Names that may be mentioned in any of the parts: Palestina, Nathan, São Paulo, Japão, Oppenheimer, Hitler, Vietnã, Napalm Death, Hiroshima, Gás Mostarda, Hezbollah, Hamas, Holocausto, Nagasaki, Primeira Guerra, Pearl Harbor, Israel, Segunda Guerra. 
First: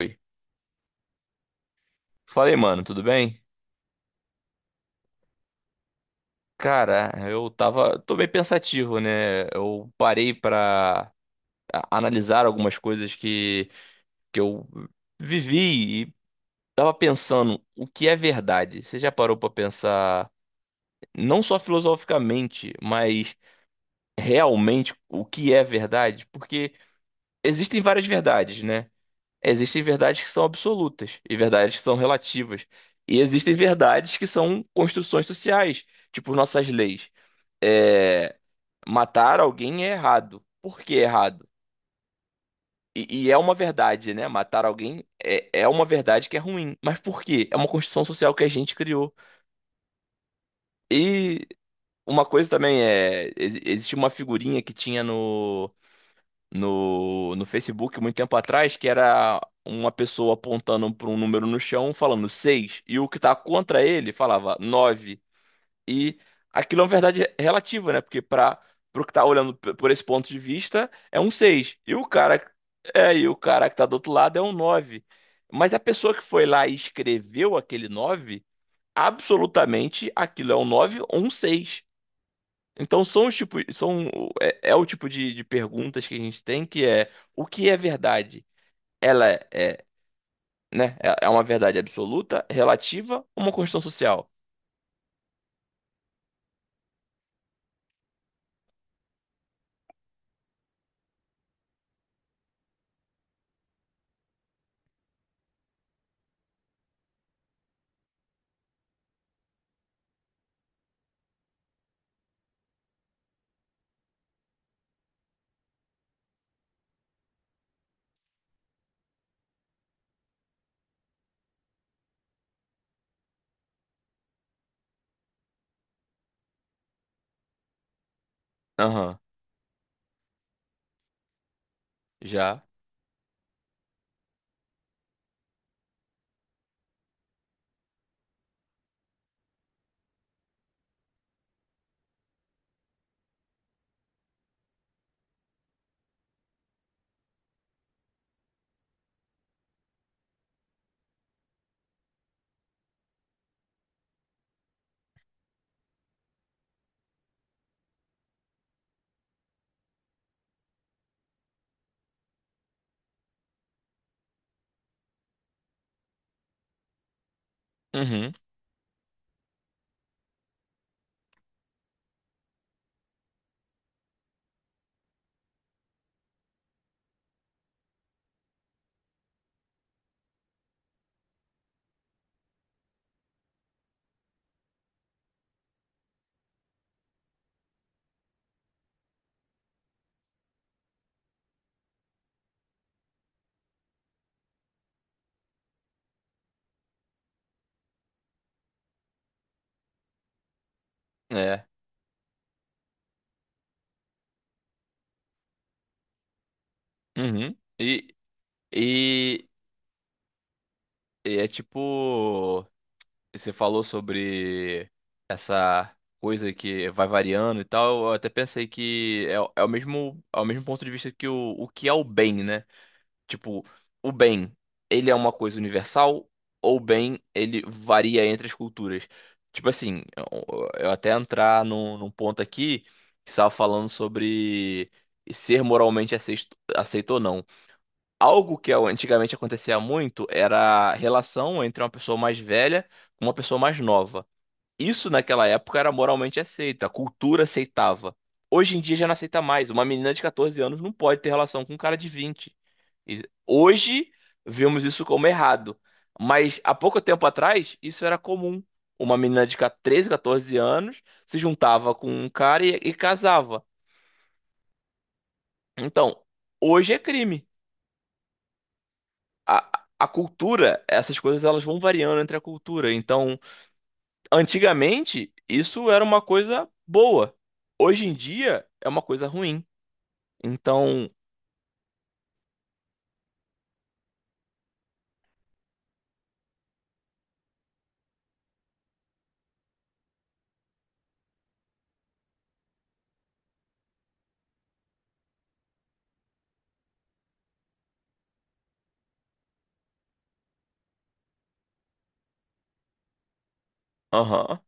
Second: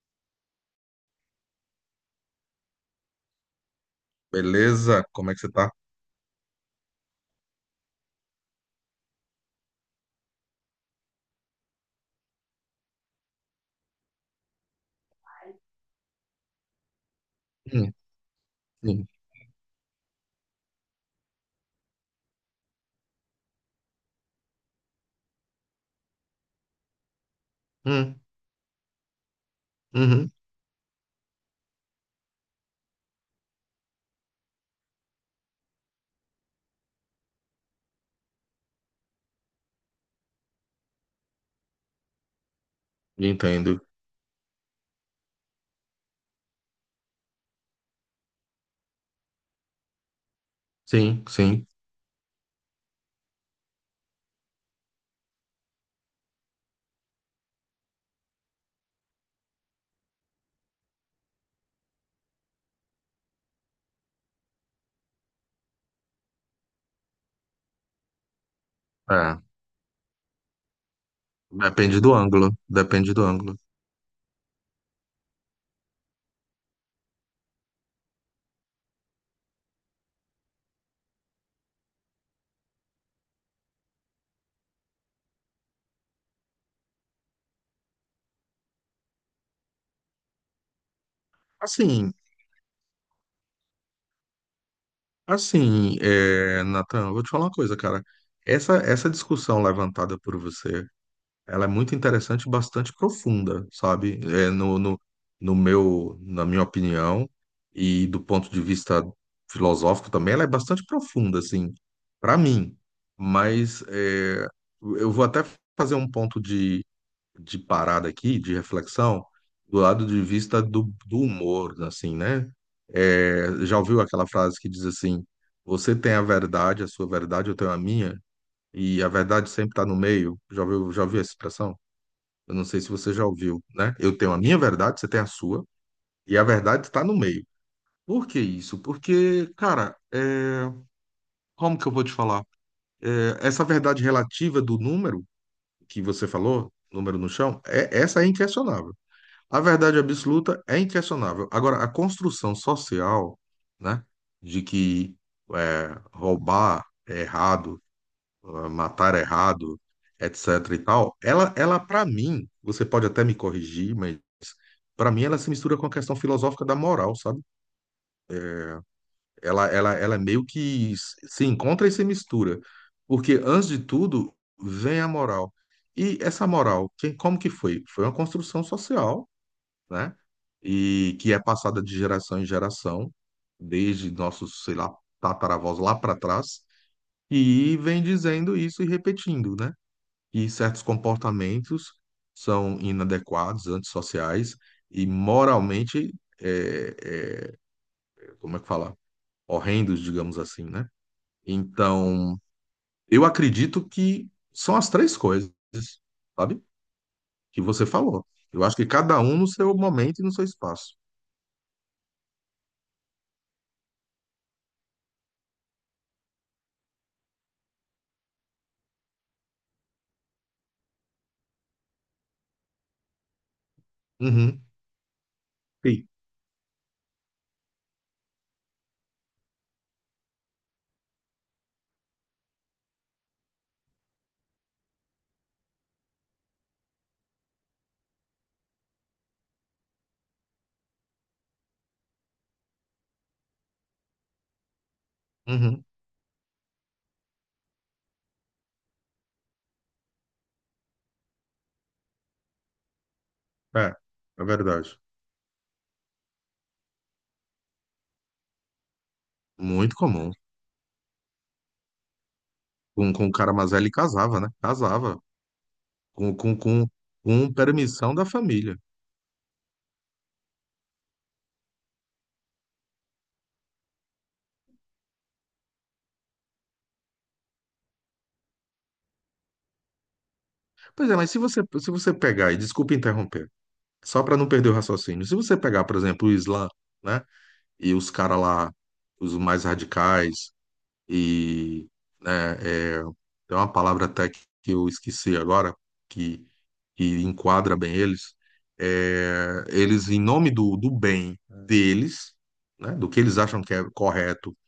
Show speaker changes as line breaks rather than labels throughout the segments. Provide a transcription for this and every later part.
Oi. Falei, mano, tudo bem?
Beleza? Como é que você tá?
Cara, tô bem pensativo, né? Eu parei pra analisar algumas coisas que eu vivi e tava pensando o
Hum,
que é verdade. Você
sim.
já parou pra pensar, não só filosoficamente, mas realmente o que é verdade? Porque existem várias
Hum,
verdades, né? Existem verdades que
uhum.
são absolutas e verdades que são relativas. E existem verdades que são construções sociais, tipo nossas leis. é, Matar alguém é errado. Por que é errado? E é uma
Entendo.
verdade, né? Matar alguém é uma verdade que é ruim. Mas por quê? É uma construção social que a gente criou.
Sim,
E
sim.
uma coisa também é. Existia uma figurinha que tinha no Facebook muito tempo atrás, que era uma pessoa apontando para um número no chão falando 6. E o que tá contra ele falava 9. E aquilo é uma verdade relativa, né? Porque para o que tá
É,
olhando por esse ponto de vista, é um 6. E
depende
o
do
cara
ângulo. Depende do
e o
ângulo.
cara que tá do outro lado é um 9. Mas a pessoa que foi lá e escreveu aquele 9, absolutamente aquilo é um 9 ou um 6? Então são é o tipo de perguntas que a gente tem, que é: o que é verdade? Ela é, é, né? É uma verdade
Assim,
absoluta, relativa, ou uma construção social.
assim, Nathan, eu vou te falar uma coisa, cara. Essa discussão levantada por você, ela é muito interessante e bastante profunda, sabe? É, no, no, no meu, na minha opinião, e do ponto de vista filosófico também, ela é bastante profunda, assim, para mim. Mas eu vou até fazer um ponto de parada aqui, de reflexão, do lado de vista do humor, assim, né? Já ouviu aquela frase que diz assim: você tem a verdade, a sua verdade, eu tenho a minha, e a
Aham,
verdade sempre está no meio. Já ouviu essa expressão? Eu
já.
não sei se você já ouviu, né? Eu tenho a minha verdade, você tem a sua, e a verdade está no meio. Por que isso? Porque, cara, como que eu vou te falar? Essa verdade relativa do número que você falou, número no chão, essa é inquestionável. A verdade absoluta é inquestionável. Agora, a construção social, né, de que é, roubar é errado, ah, matar errado, etc e tal, ela para mim, você pode até me corrigir, mas para mim ela se mistura com a questão filosófica da moral, sabe?
Uhum,
Ela é meio que se encontra e se mistura, porque antes de tudo vem a moral. E essa moral, quem, como que foi? Foi uma construção social, né? E que é passada de geração em geração, desde nossos, sei lá, tataravós lá para trás, e vem dizendo isso e repetindo, né? E certos comportamentos são inadequados, antissociais e moralmente, é, é, como é que fala? Horrendos, digamos assim, né?
é.
Então, eu acredito que são as três coisas, sabe?
Uhum.
Que você falou. Eu acho que cada um no
E,
seu momento e no seu espaço.
e é tipo, você falou sobre essa coisa que vai variando e tal. Eu até pensei que é o mesmo ponto de vista que o que é o bem, né? Tipo, o bem,
Uhum,
ele é uma coisa
sim.
universal, ou o bem, ele varia entre as culturas? Tipo assim, eu até entrar num ponto aqui, que estava falando sobre ser moralmente aceito, aceito ou não. Algo que antigamente acontecia muito era a relação entre uma pessoa mais velha com uma pessoa mais nova. Isso naquela época
Uhum,
era moralmente aceito, a cultura aceitava. Hoje em dia já não aceita mais. Uma menina de 14 anos não pode ter relação com um cara de 20. E
é,
hoje
é
vemos
verdade.
isso como errado. Mas há pouco tempo atrás, isso era comum. Uma menina de
Muito
13,
comum.
14 anos se juntava com um cara e,
Com o cara
casava.
mais velho ele casava, né? Casava.
Então,
Com, com, com,
hoje é crime.
com permissão da família.
A cultura, essas coisas elas vão variando entre a cultura. Então, antigamente, isso era uma coisa boa. Hoje em dia, é uma coisa ruim. Então,
Pois é, mas se você, pegar, e desculpa interromper, só para não perder o raciocínio, se você pegar, por exemplo, o Islã, né, e os caras lá, os mais radicais, e, né, é, tem uma palavra até que eu esqueci agora, que, que enquadra bem eles, eles, em nome do bem deles, né, do que eles acham que é correto
aham,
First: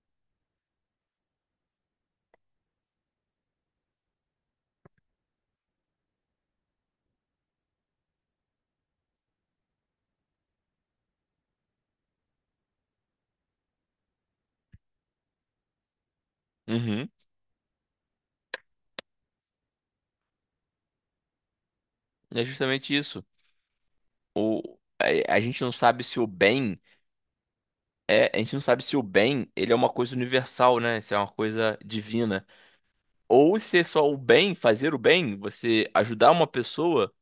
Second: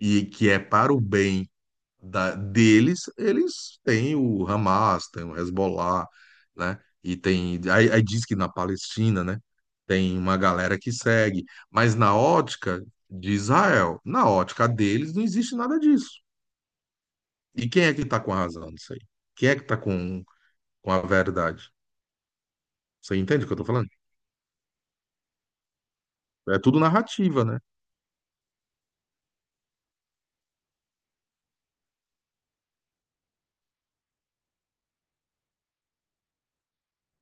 e que é para o bem deles, eles têm o Hamas, tem o Hezbollah, né? E tem. Aí diz que na Palestina, né? Tem uma galera que segue. Mas na ótica de Israel, na ótica deles, não existe nada disso.
uhum,
E quem é que tá com a razão disso aí? Quem é que tá com a verdade?
é justamente
Você
isso.
entende o que eu tô falando?
O, a gente não sabe se o
É tudo
bem
narrativa, né?
a gente não sabe se o bem, ele é uma coisa universal, né? Se é uma coisa divina. Ou se é só o bem, fazer o bem, você ajudar uma pessoa,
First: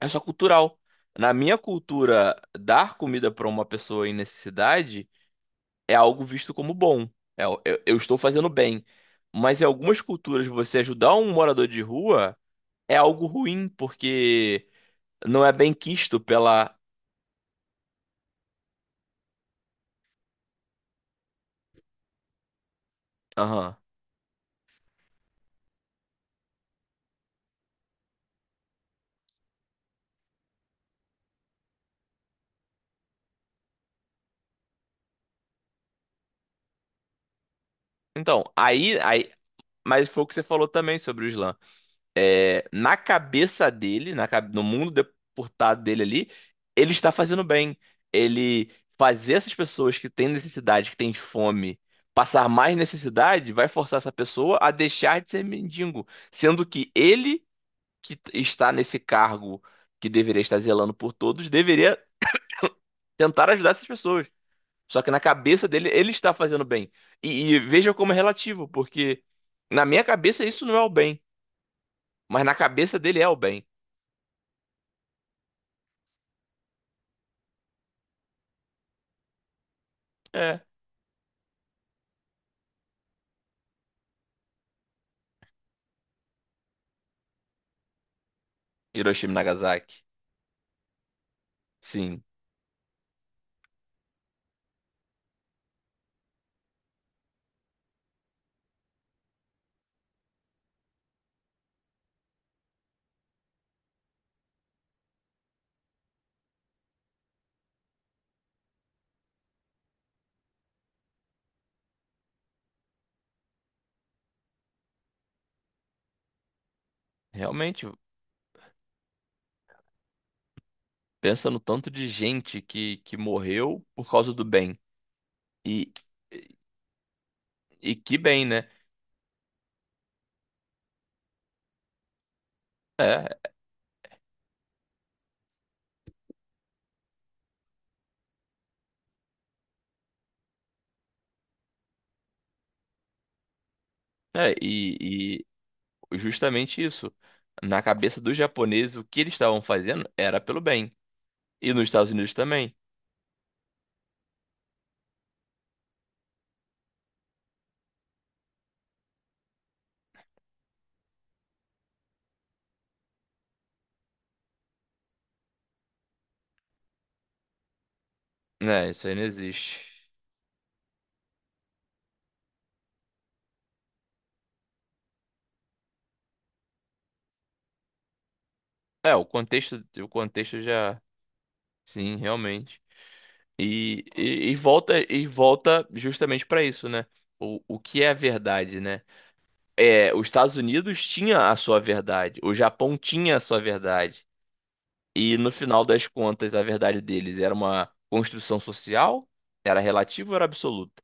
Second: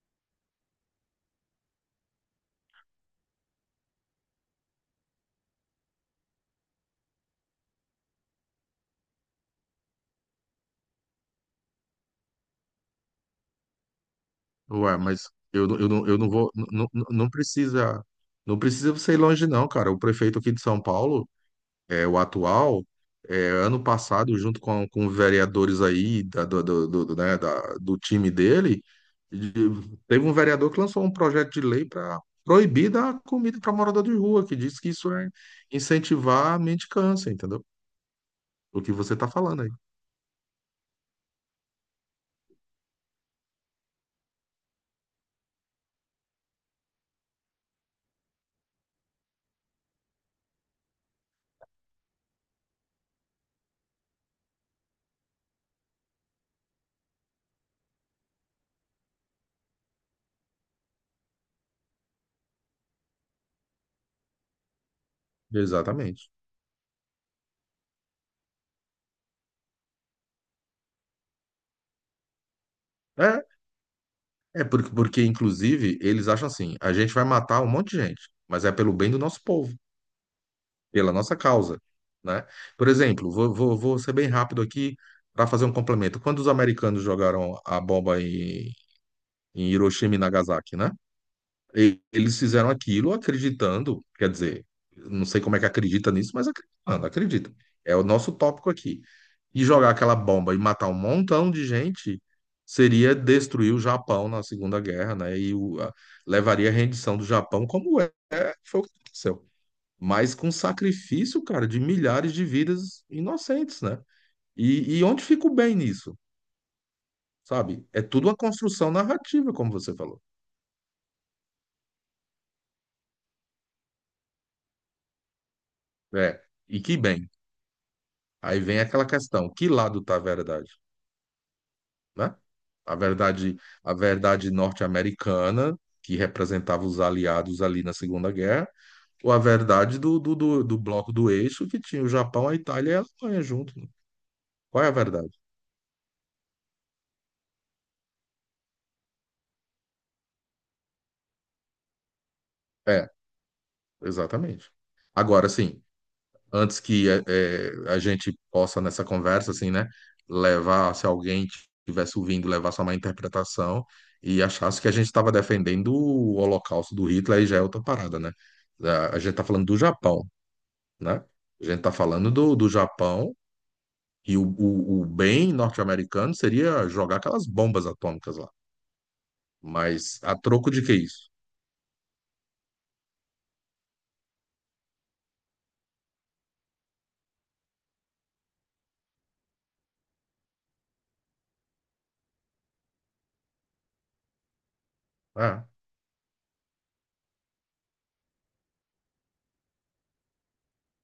é só cultural. Na minha cultura, dar comida para uma pessoa em necessidade é algo visto como bom. É, eu, eu estou fazendo bem. Mas em algumas culturas, você ajudar um morador de rua é algo ruim, porque
Ué, mas
não é
eu,
bem
não- eu, não, eu
quisto
não vou.
pela.
Não, não, não precisa. Não precisa você ir longe, não, cara. O prefeito aqui de São Paulo, o atual,
Aham.
ano passado, junto com vereadores aí do do time dele, de- teve um vereador que lançou um projeto de lei para proibir dar comida para morador de rua, que diz que isso é incentivar a mendicância, entendeu?
Então,
O que
aí,
você está
aí.
falando aí.
Mas foi o que você falou também sobre o Islã. É, na cabeça dele, no mundo deportado dele ali, ele está fazendo bem. Ele fazer essas pessoas que têm necessidade, que têm fome, passar mais necessidade, vai forçar essa pessoa a deixar de ser mendigo, sendo que ele, que está nesse cargo, que deveria estar zelando por todos, deveria tentar ajudar essas pessoas. Só que na cabeça dele, ele
Exatamente.
está fazendo bem. E veja como é relativo, porque na minha cabeça isso não é o bem, mas na cabeça dele é o
É,
bem.
é porque, inclusive, eles acham assim, a gente vai matar um monte de gente, mas é pelo bem do nosso povo,
É.
pela nossa causa, né? Por exemplo, vou ser bem rápido aqui para fazer um complemento. Quando os americanos jogaram a bomba em,
Hiroshima e
em
Nagasaki.
Hiroshima e Nagasaki, né?
Sim,
Eles fizeram aquilo acreditando, quer dizer, não sei como é que acredita nisso, mas acreditando, acredita. É o nosso tópico aqui. E jogar aquela bomba e matar um montão de gente seria destruir o Japão na Segunda Guerra, né? Levaria à rendição do Japão, como é, foi o que aconteceu, mas com sacrifício, cara, de milhares de vidas inocentes, né? E onde fica o bem nisso, sabe?
realmente,
É tudo uma construção narrativa, como você falou.
pensa no tanto de gente que morreu por causa do bem. E,
É, e que bem.
e que bem,
Aí
né?
vem aquela questão, que lado tá a verdade, né? A verdade, a verdade norte-americana, que representava os aliados ali na Segunda Guerra, ou a verdade do bloco do eixo, que tinha o Japão, a Itália e a Alemanha junto, né?
É,
Qual é a verdade?
e, e justamente isso. Na cabeça dos japoneses, o que eles estavam fazendo era pelo bem. E nos Estados Unidos também.
É, exatamente. Agora, sim, antes que a gente possa nessa conversa, assim, né, levar, se alguém estivesse ouvindo, levar só uma interpretação e achasse que a gente estava defendendo o Holocausto do Hitler, aí já é outra parada, né?
Né, isso aí
A
não
gente está falando do
existe.
Japão, né? A gente está falando do Japão e o bem norte-americano seria jogar aquelas bombas atômicas lá.
O
Mas a
contexto
troco de que
já,
isso?
sim, realmente. E volta justamente para isso, né? O que é a verdade, né? É, os Estados Unidos tinha a sua verdade, o Japão tinha a sua verdade. E no
Ah,
final das contas, a verdade deles era uma construção social, era relativa ou era absoluta?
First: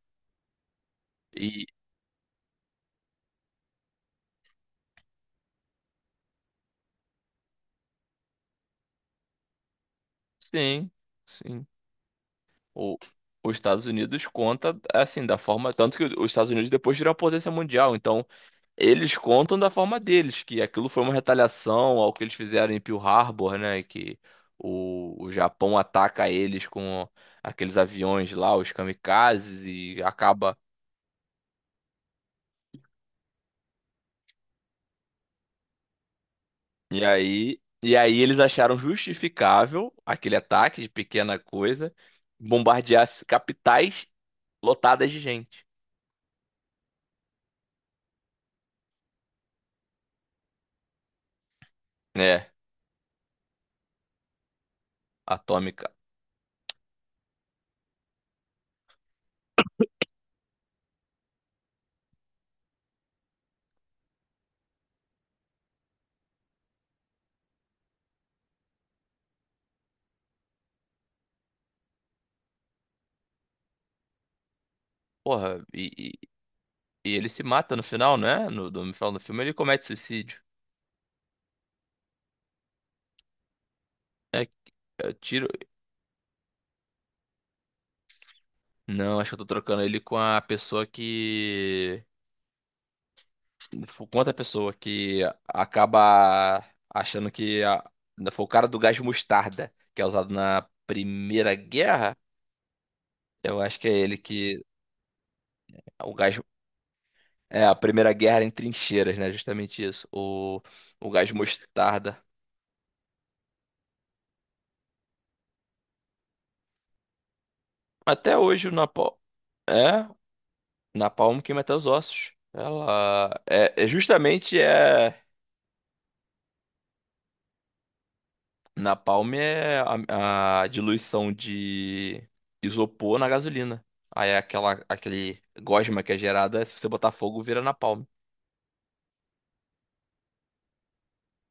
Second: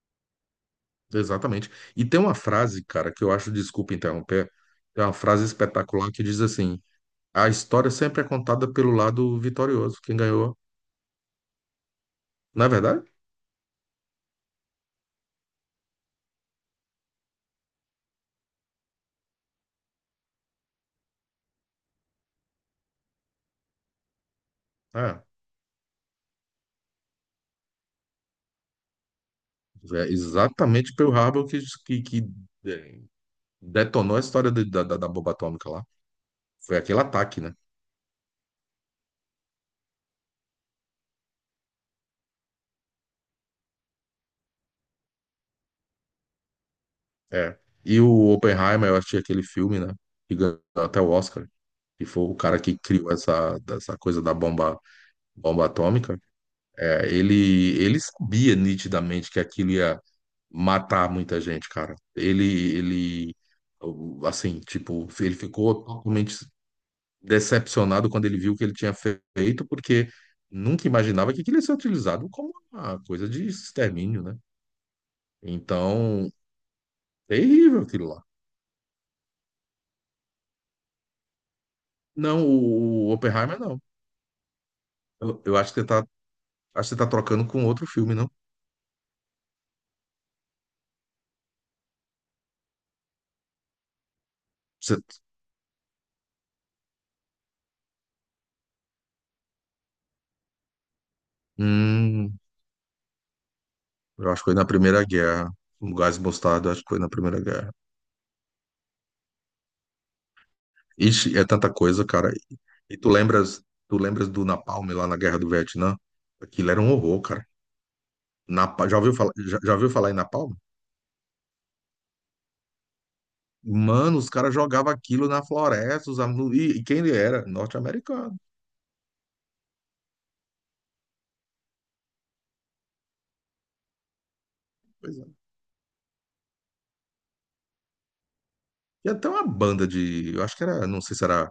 E
exatamente. E tem uma frase, cara, que eu acho, desculpa interromper, tem uma frase espetacular que diz assim: a história sempre é contada pelo lado vitorioso, quem ganhou.
sim, sim.
Não é
O,
verdade?
os Estados Unidos conta assim, da forma. Tanto que os Estados Unidos depois viram a potência mundial. Então, eles contam da forma deles, que aquilo foi uma retaliação ao que eles fizeram em Pearl Harbor, né? Que
É,
o, o Japão ataca eles com aqueles aviões lá, os kamikazes, e
é
acaba.
exatamente Pearl Harbor que, é, detonou a história da bomba atômica lá. Foi aquele ataque, né?
E aí eles acharam justificável aquele ataque de pequena coisa, bombardear capitais lotadas de gente.
É. E o Oppenheimer, eu achei aquele filme, né? Que ganhou até o Oscar. Que foi o
É,
cara que criou essa coisa da bomba, bomba
atômica.
atômica. Ele sabia nitidamente que aquilo ia matar muita gente, cara. Ele, assim, tipo, ele ficou totalmente decepcionado quando ele viu o que ele tinha feito, porque nunca imaginava que aquilo ia ser utilizado como uma coisa de extermínio, né?
Porra, e,
Então,
E ele se mata
terrível
no
aquilo
final,
lá.
não é? No final do filme ele comete suicídio.
Não, o Oppenheimer não.
É,
Eu,
tiro.
eu acho que você tá, acho que você tá trocando com outro filme, não?
Não, acho que eu tô trocando ele com a pessoa que. Com outra pessoa
Você-
que acaba achando que a... foi o cara do gás mostarda, que é usado na Primeira Guerra.
hum,
Eu acho que é ele
eu acho que foi
que.
na Primeira Guerra. O
O
Gás
gás.
Mostarda, acho que foi na Primeira
É,
Guerra.
a Primeira Guerra em trincheiras, né? Justamente isso. O gás
Ixi, é tanta coisa,
mostarda.
cara. E tu lembras do Napalm lá na Guerra do Vietnã? Aquilo era um horror, cara.
Até hoje o
Já
Napalm.
ouviu falar, já, já ouviu
É,
falar em Napalm?
Napalm queima até os ossos. Ela é, é
Mano, os caras
justamente
jogavam
é
aquilo na floresta, e quem ele era? Norte-americano.
Napalm é a diluição de isopor na gasolina. Aí é
Pois é.
aquele gosma que é gerada, se você botar fogo, vira napalm.
E até uma banda de, eu acho que era, não sei se era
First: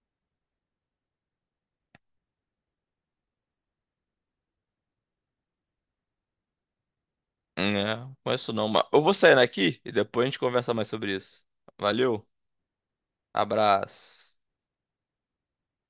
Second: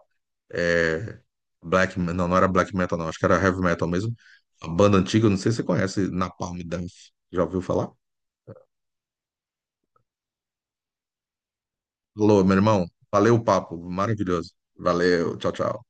é, black, não, não era black metal não, acho que era heavy metal mesmo. A banda antiga, não sei se você conhece, Napalm Death. Já ouviu falar?
É, não conheço não, mas eu vou saindo aqui e depois a gente conversa mais sobre isso. Valeu,
Alô, meu irmão, valeu o papo,
abraço.
maravilhoso. Valeu, tchau, tchau.